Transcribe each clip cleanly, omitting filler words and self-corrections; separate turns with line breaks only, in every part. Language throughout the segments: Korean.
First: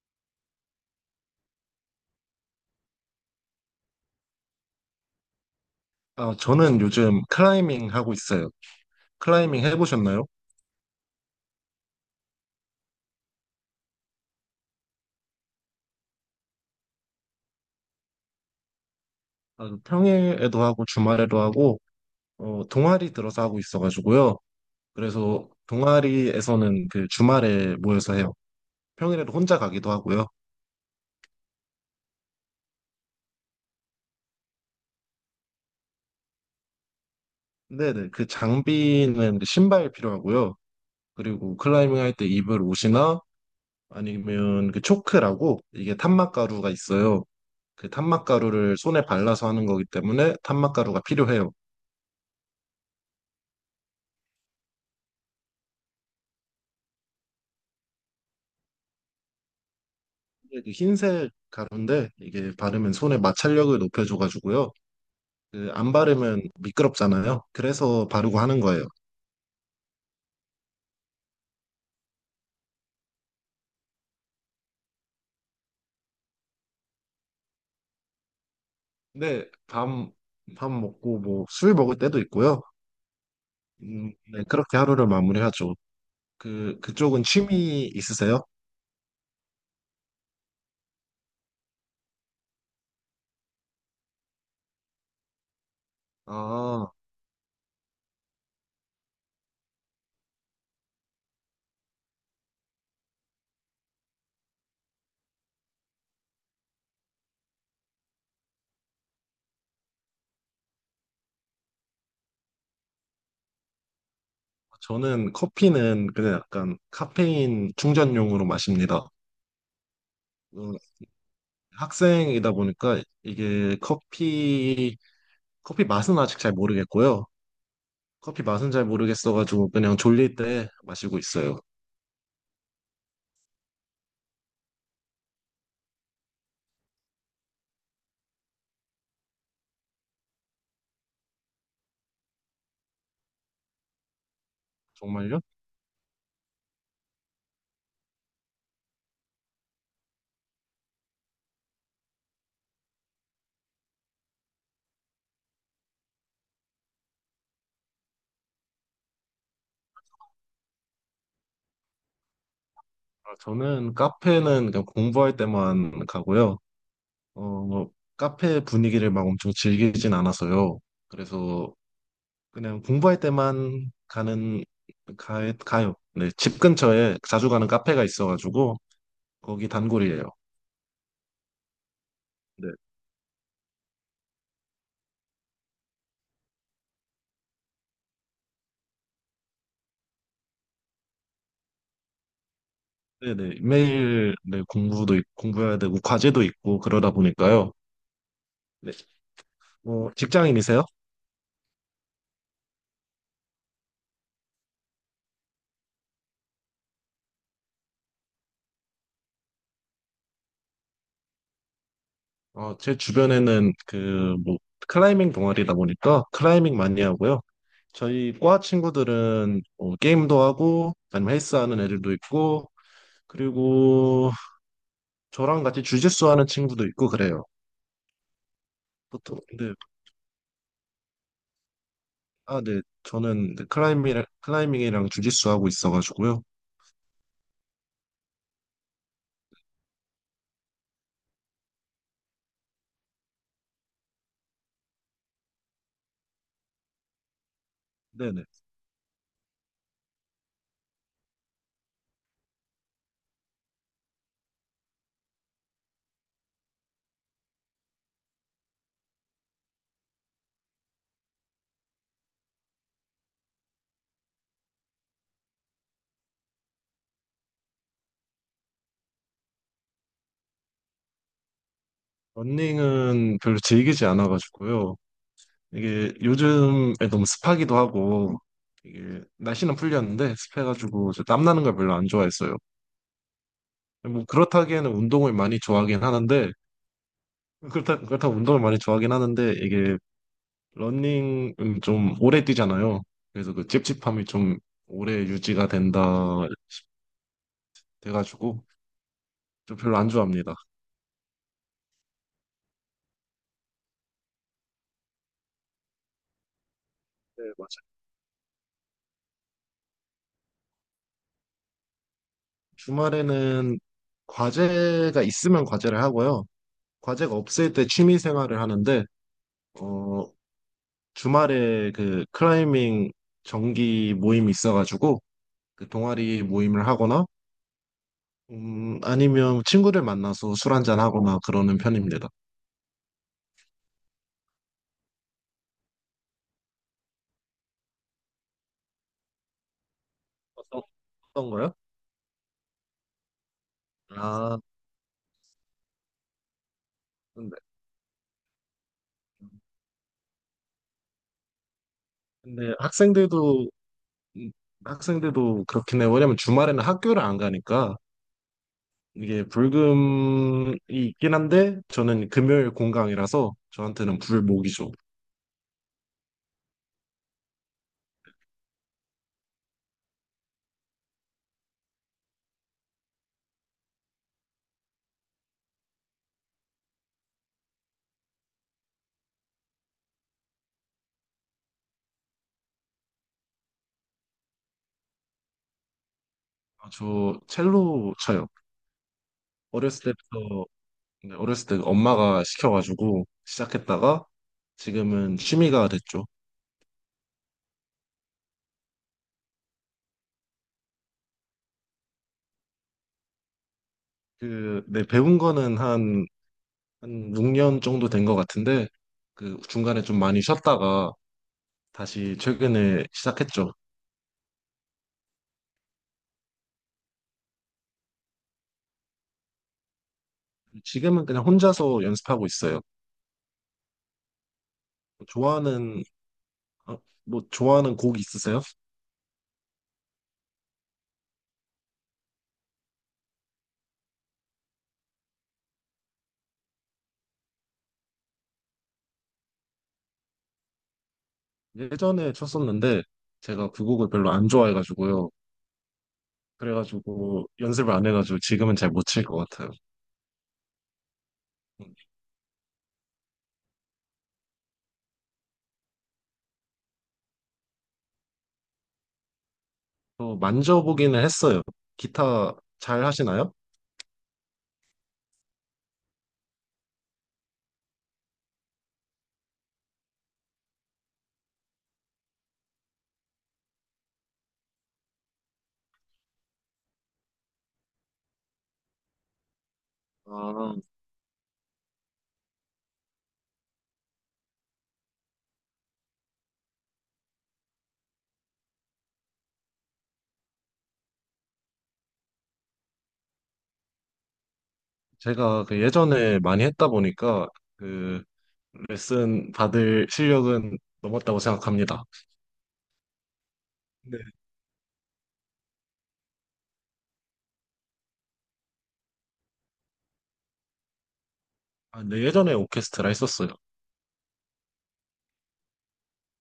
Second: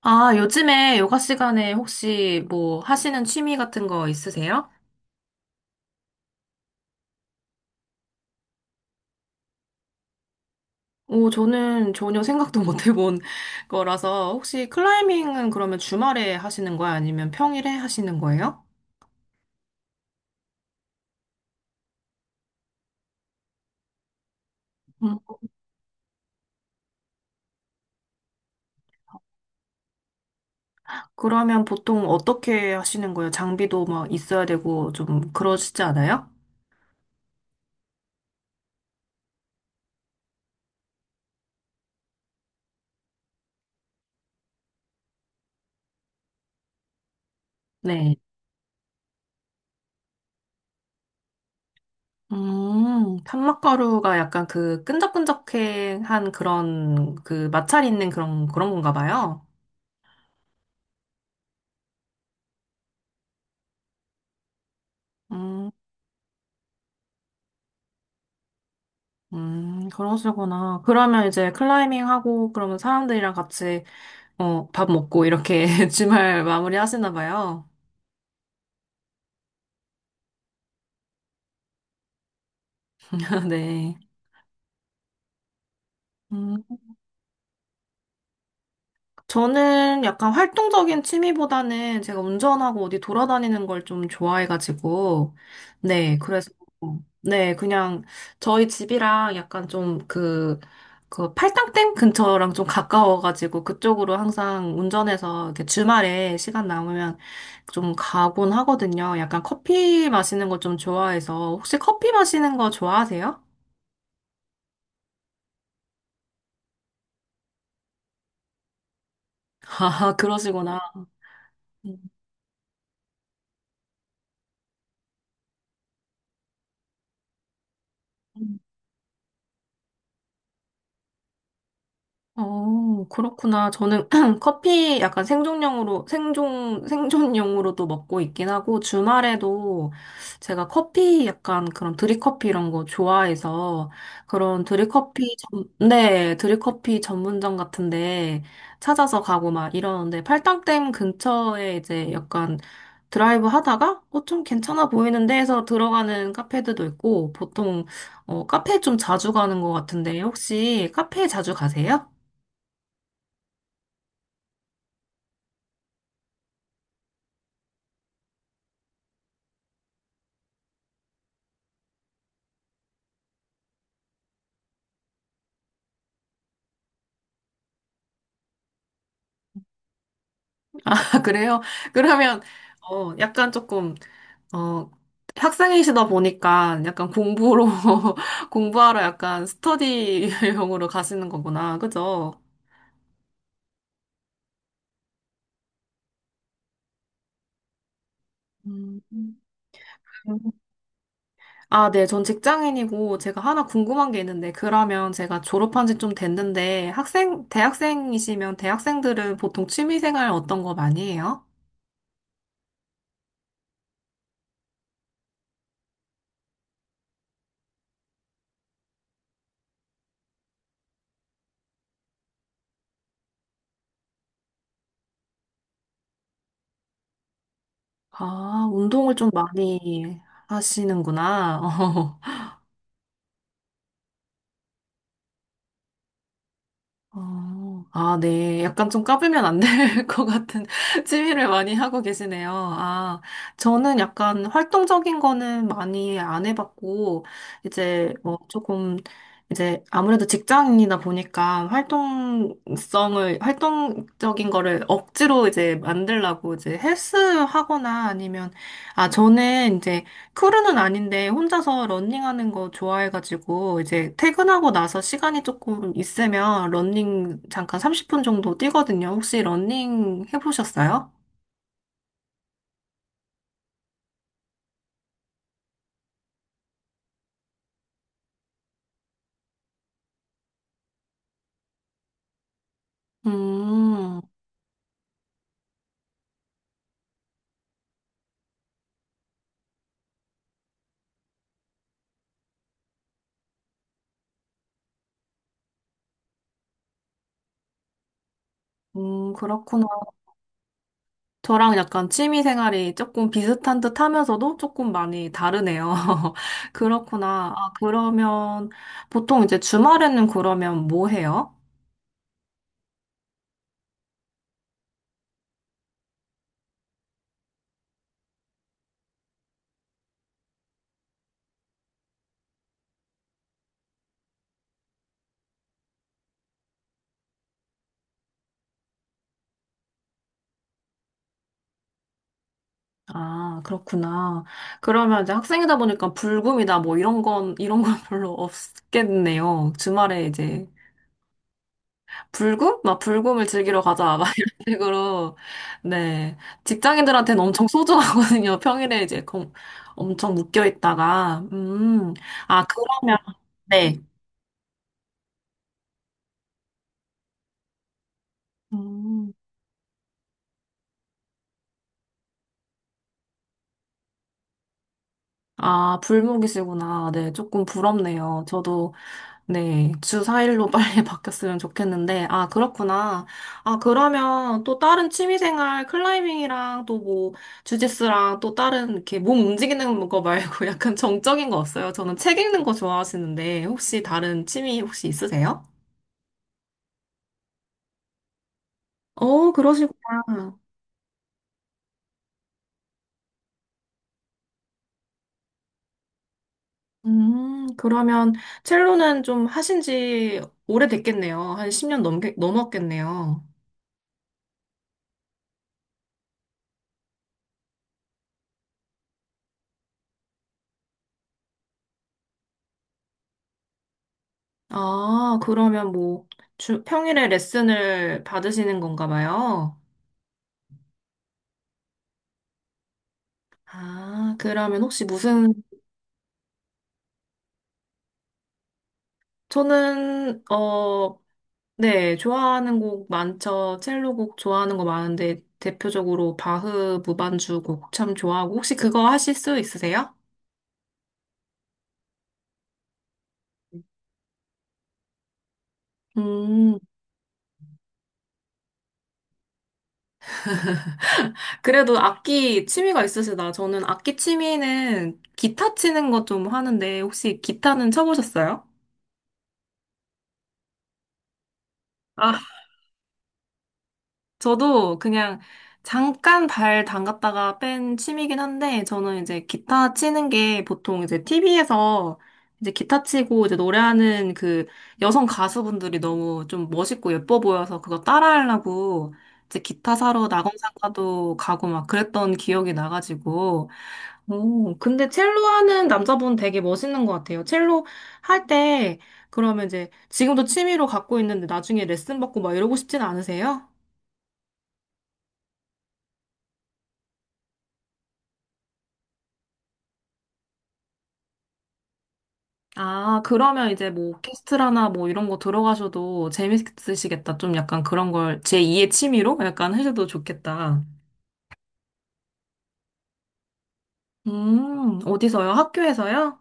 아, 요즘에 요가 시간에 혹시 뭐 하시는 취미 같은 거 있으세요?
아, 저는 요즘 클라이밍 하고 있어요. 클라이밍 해보셨나요?
오, 저는 전혀 생각도 못 해본 거라서 혹시 클라이밍은 그러면 주말에 하시는 거예요? 아니면 평일에 하시는 거예요?
아, 평일에도 하고 주말에도 하고 동아리 들어서 하고 있어가지고요.
음,
그래서 동아리에서는 그 주말에 모여서 해요. 평일에도 혼자 가기도 하고요.
그러면 보통 어떻게 하시는 거예요? 장비도 막 있어야 되고 좀 그러시지 않아요?
네네, 그 장비는 그 신발 필요하고요. 그리고 클라이밍 할 때 입을 옷이나 아니면 그 초크라고 이게 탄막가루가 있어요. 그
네.
탄막가루를 손에 발라서 하는 거기 때문에 탄막가루가 필요해요.
탄막가루가 약간 그 끈적끈적한 그런 그 마찰 있는 그런 그런 건가 봐요.
그 흰색 가루인데 이게 바르면 손의 마찰력을 높여줘가지고요.
음.
그 안 바르면 미끄럽잖아요. 그래서 바르고 하는 거예요.
그러시구나. 그러면 이제 클라이밍 하고, 그러면 사람들이랑 같이, 어, 밥 먹고, 이렇게 주말 마무리 하시나 봐요.
근데 밤, 밥 먹고 뭐 술 먹을 때도 있고요.
네.
음, 네, 그렇게 하루를 마무리하죠.
음.
그, 그쪽은 취미 있으세요?
저는 약간 활동적인 취미보다는 제가 운전하고 어디 돌아다니는 걸 좀 좋아해가지고, 네, 그래서,
아,
네, 그냥 저희 집이랑 약간 좀 그, 그 팔당댐 근처랑 좀 가까워가지고 그쪽으로 항상 운전해서 이렇게 주말에 시간 남으면 좀 가곤 하거든요. 약간 커피 마시는 거 좀 좋아해서, 혹시 커피 마시는 거 좋아하세요?
저는 커피는 그냥 약간 카페인 충전용으로 마십니다.
아,
어,
그러시구나.
학생이다 보니까 이게 커피, 커피 맛은 아직 잘 모르겠고요. 커피 맛은 잘 모르겠어가지고 그냥 졸릴 때 마시고 있어요.
어, 그렇구나. 저는 커피 약간 생존용으로, 생존용으로도 먹고 있긴 하고, 주말에도 제가 커피 약간 그런 드립커피 이런 거 좋아해서, 그런
정말요?
네, 드립커피 전문점 같은데 찾아서 가고 막 이러는데, 팔당댐 근처에 이제 약간 드라이브 하다가, 어, 좀 괜찮아 보이는데 해서 들어가는 카페들도 있고, 보통, 어, 카페 좀 자주 가는 것 같은데, 혹시 카페 자주 가세요?
아, 저는 카페는 그냥 공부할 때만 가고요. 어, 뭐, 카페 분위기를 막 엄청 즐기진 않아서요. 그래서 그냥 공부할 때만 가는 가, 가요. 네, 집 근처에 자주 가는 카페가 있어가지고 거기 단골이에요.
아, 그래요? 그러면,
네,
어, 약간 조금, 어, 학생이시다 보니까 약간 공부로, 공부하러 약간 스터디용으로 가시는 거구나. 그죠?
네, 네. 매일 네, 공부도 있- 공부해야 되고 과제도 있고 그러다 보니까요. 네,
음.
뭐 직장인이세요?
아, 네. 전 직장인이고 제가 하나 궁금한 게 있는데, 그러면 제가 졸업한 지 좀 됐는데, 대학생이시면 대학생들은 보통 취미생활 어떤 거 많이 해요?
어, 제 주변에는 그, 뭐, 클라이밍 동아리다 보니까 클라이밍 많이 하고요. 저희 과 친구들은 뭐 게임도 하고, 아니면 헬스 하는 애들도 있고, 그리고 저랑 같이 주짓수 하는 친구도 있고 그래요.
아, 운동을 좀
보통, 근데,
많이 하시는구나.
아, 네. 저는 클라이밍, 클라이밍이랑 주짓수 하고 있어가지고요.
어, 아, 네. 약간 좀 까불면 안 될 것 같은 취미를 많이 하고 계시네요. 아, 저는 약간 활동적인 거는 많이 안 해봤고, 이제 뭐
네네.
조금, 이제 아무래도 직장인이다 보니까 활동적인 거를 억지로 이제 만들려고 이제 헬스 하거나 아니면, 아, 저는 이제 크루는 아닌데 혼자서 러닝하는 거 좋아해가지고 이제 퇴근하고 나서 시간이 조금 있으면 러닝 잠깐 30분 정도 뛰거든요. 혹시 러닝 해보셨어요?
러닝은 별로 즐기지 않아가지고요. 이게 요즘에 너무 습하기도 하고, 이게 날씨는 풀렸는데 습해가지고 저 땀나는 걸 별로 안 좋아했어요.
음,
뭐 그렇다기에는 운동을 많이 좋아하긴 하는데 그렇다고 운동을 많이 좋아하긴 하는데 이게 러닝은 좀 오래 뛰잖아요. 그래서 그 찝찝함이 좀 오래 유지가 된다 돼가지고 좀
그렇구나.
별로 안 좋아합니다.
저랑 약간 취미 생활이 조금 비슷한 듯 하면서도 조금 많이 다르네요.
네,
그렇구나. 아,
맞아요.
그러면 보통 이제 주말에는 그러면 뭐 해요?
주말에는 과제가 있으면 과제를 하고요. 과제가 없을 때 취미 생활을 하는데 어 주말에 그 클라이밍 정기 모임이 있어가지고 그 동아리 모임을 하거나 아니면 친구를 만나서 술 한잔 하거나 그러는 편입니다.
아, 그렇구나. 그러면 이제 학생이다 보니까 불금이다 뭐 이런 건 별로 없겠네요. 주말에 이제
어떤, 어떤 거요?
불금? 막 불금을 즐기러 가자. 막 이런
아,
식으로. 네. 직장인들한테는
근데,
엄청 소중하거든요. 평일에 이제 엄청 묶여 있다가. 음. 아,
근데
그러면,
학생들도,
네.
음, 학생들도 그렇긴 해요. 왜냐면 주말에는 학교를 안 가니까
음.
이게 불금이 있긴 한데 저는 금요일 공강이라서 저한테는 불목이죠.
아, 불목이시구나. 네, 조금 부럽네요. 저도, 네, 주 4일로 빨리 바뀌었으면 좋겠는데, 아, 그렇구나. 아, 그러면 또 다른 취미생활, 클라이밍이랑 또 뭐, 주짓수랑 또 다른 이렇게 몸 움직이는 거 말고 약간 정적인 거 없어요? 저는 책 읽는 거 좋아하시는데, 혹시 다른 취미 혹시 있으세요?
아, 저 첼로 쳐요.
어, 그러시구나.
어렸을 때부터, 네, 어렸을 때 엄마가 시켜가지고 시작했다가 지금은 취미가 됐죠.
그러면 첼로는 좀 하신 지 오래됐겠네요. 한 10년 넘었겠네요.
그, 네, 배운 거는 한 6년 정도 된 것 같은데 그 중간에 좀 많이 쉬었다가 다시 최근에 시작했죠.
아, 그러면 뭐, 평일에 레슨을 받으시는 건가 봐요?
지금은 그냥 혼자서 연습하고 있어요.
아, 그러면 혹시 무슨,
좋아하는 어, 뭐 좋아하는 곡 있으세요?
저는, 어, 네, 좋아하는 곡 많죠. 첼로 곡 좋아하는 거 많은데, 대표적으로 바흐 무반주 곡 참 좋아하고, 혹시 그거 하실 수 있으세요?
예전에 쳤었는데 제가 그 곡을 별로 안 좋아해가지고요.
음,
그래가지고 연습을 안 해가지고 지금은 잘 못 칠 것 같아요. 음,
그래도 악기 취미가 있으시다. 저는 악기 취미는 기타 치는 거 좀 하는데, 혹시 기타는 쳐보셨어요?
또 만져보기는 했어요. 기타 잘 하시나요?
저도 그냥 잠깐 발 담갔다가 뺀 취미긴 한데, 저는 이제 기타 치는 게 보통 이제 TV에서 이제 기타 치고 이제 노래하는 그 여성 가수분들이 너무 좀 멋있고 예뻐 보여서 그거 따라하려고 이제 기타 사러
아,
낙원상가도 가고 막 그랬던 기억이 나가지고, 오, 근데 첼로 하는 남자분 되게 멋있는 것 같아요. 첼로 할 때, 그러면 이제 지금도 취미로 갖고 있는데 나중에 레슨 받고 막 이러고 싶진 않으세요?
제가 그 예전에 많이 했다 보니까 그 레슨 받을 실력은 넘었다고 생각합니다.
아, 그러면 이제 뭐
네.
오케스트라나 뭐 이런 거 들어가셔도 재밌으시겠다. 좀 약간 그런 걸 제2의 취미로 약간 하셔도 좋겠다.
아, 네, 예전에 오케스트라 했었어요.
어디서요? 학교에서요?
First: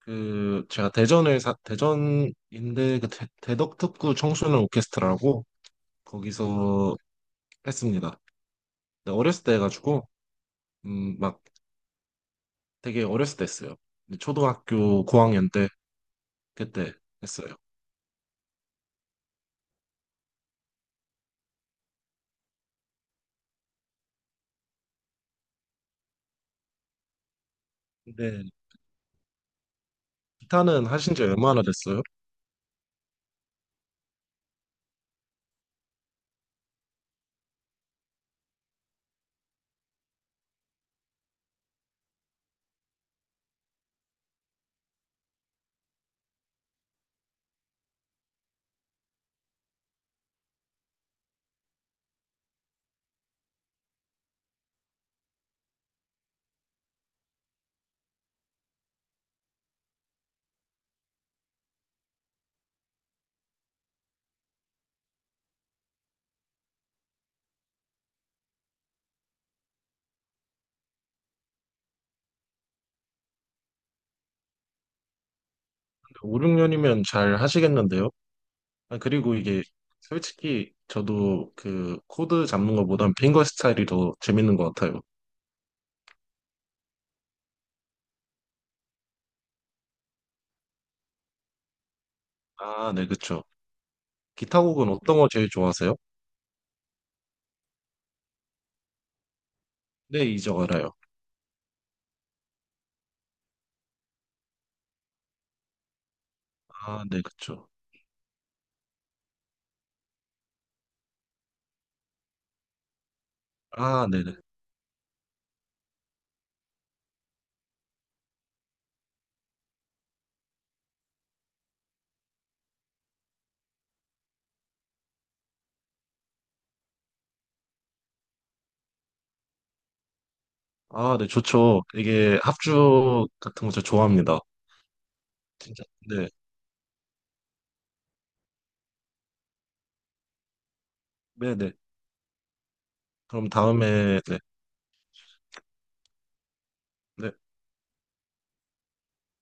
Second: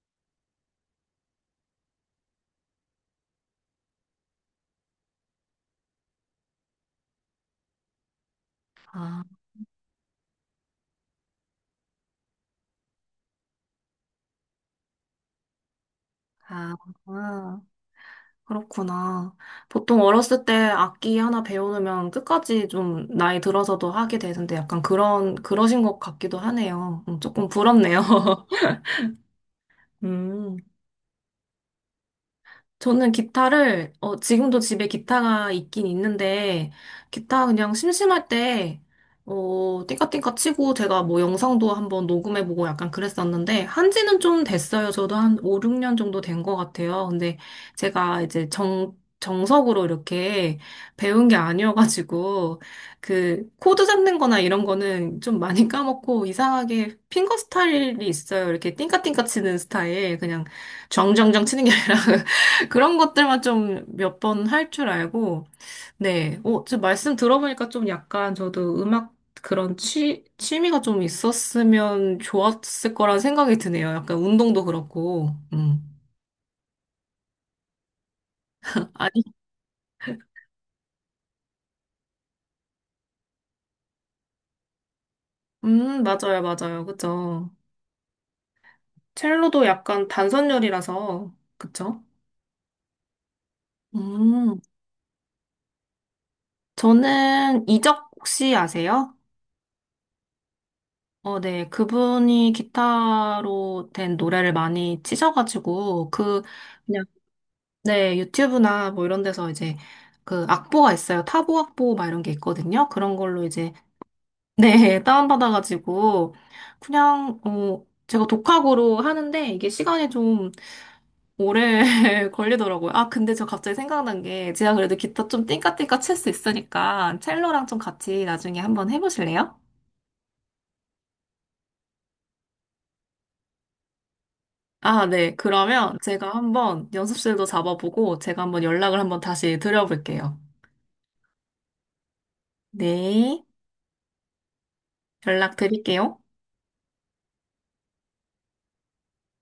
그 제가 대전에 사, 대전인데 그 대, 대덕특구 청소년 오케스트라라고 거기서 했습니다. 근데
아,
어렸을 때 해가지고 막 되게 어렸을 때 했어요. 근데 초등학교 고학년 때
아,
그때 했어요.
아, 그렇구나. 보통 어렸을 때 악기 하나 배우면 끝까지 좀 나이 들어서도 하게 되는데 약간 그러신 것 같기도 하네요. 조금 부럽네요.
근데
음.
기타는 하신 지 얼마나 됐어요?
저는 기타를, 어, 지금도 집에 기타가 있긴 있는데, 기타 그냥 심심할 때, 어, 띵까띵까 치고 제가 뭐 영상도 한번 녹음해보고 약간 그랬었는데, 한지는 좀 됐어요. 저도 한 5, 6년 정도 된 것 같아요. 근데 제가 이제 정석으로 이렇게 배운 게 아니어가지고, 그, 코드 잡는 거나 이런 거는 좀 많이 까먹고, 이상하게 핑거 스타일이 있어요. 이렇게 띵까띵까 치는 스타일. 그냥 정정정 치는 게 아니라. 그런 것들만 좀 몇 번 할 줄 알고, 네. 어, 지금 말씀 들어보니까 좀 약간 저도 음악 그런 취미가 좀 있었으면 좋았을 거란 생각이 드네요. 약간 운동도 그렇고,
5, 6년이면 잘 하시겠는데요? 아,
아니,
그리고 이게 솔직히 저도 그 코드 잡는 것보단 핑거 스타일이 더 재밌는 것 같아요.
맞아요, 맞아요. 그죠. 첼로도 약간 단선열이라서, 그쵸?
아, 네, 그쵸.
음,
기타 곡은 어떤 거 제일 좋아하세요?
저는 이적 혹시 아세요?
네, 이적 알아요.
어, 네. 그분이 기타로 된 노래를 많이 치셔가지고, 그,
아, 네, 그쵸.
네, 유튜브나 뭐 이런 데서 이제 그 악보가 있어요. 타보 악보 막 이런 게 있거든요. 그런 걸로 이제,
아, 네네.
네, 다운받아가지고 그냥, 어, 제가 독학으로 하는데 이게 시간이 좀 오래 걸리더라고요. 아, 근데 저 갑자기 생각난 게 제가 그래도 기타 좀 띵까띵까 칠 수 있으니까 첼로랑 좀 같이 나중에 한번 해보실래요?
아, 네, 좋죠. 이게 합주 같은 거 저 좋아합니다.
아, 네.
진짜.
그러면
네,
제가 한번 연습실도 잡아보고 제가 한번 연락을 한번 다시 드려볼게요.
네네.
네.
그럼 다음에, 네.
연락 드릴게요.
네.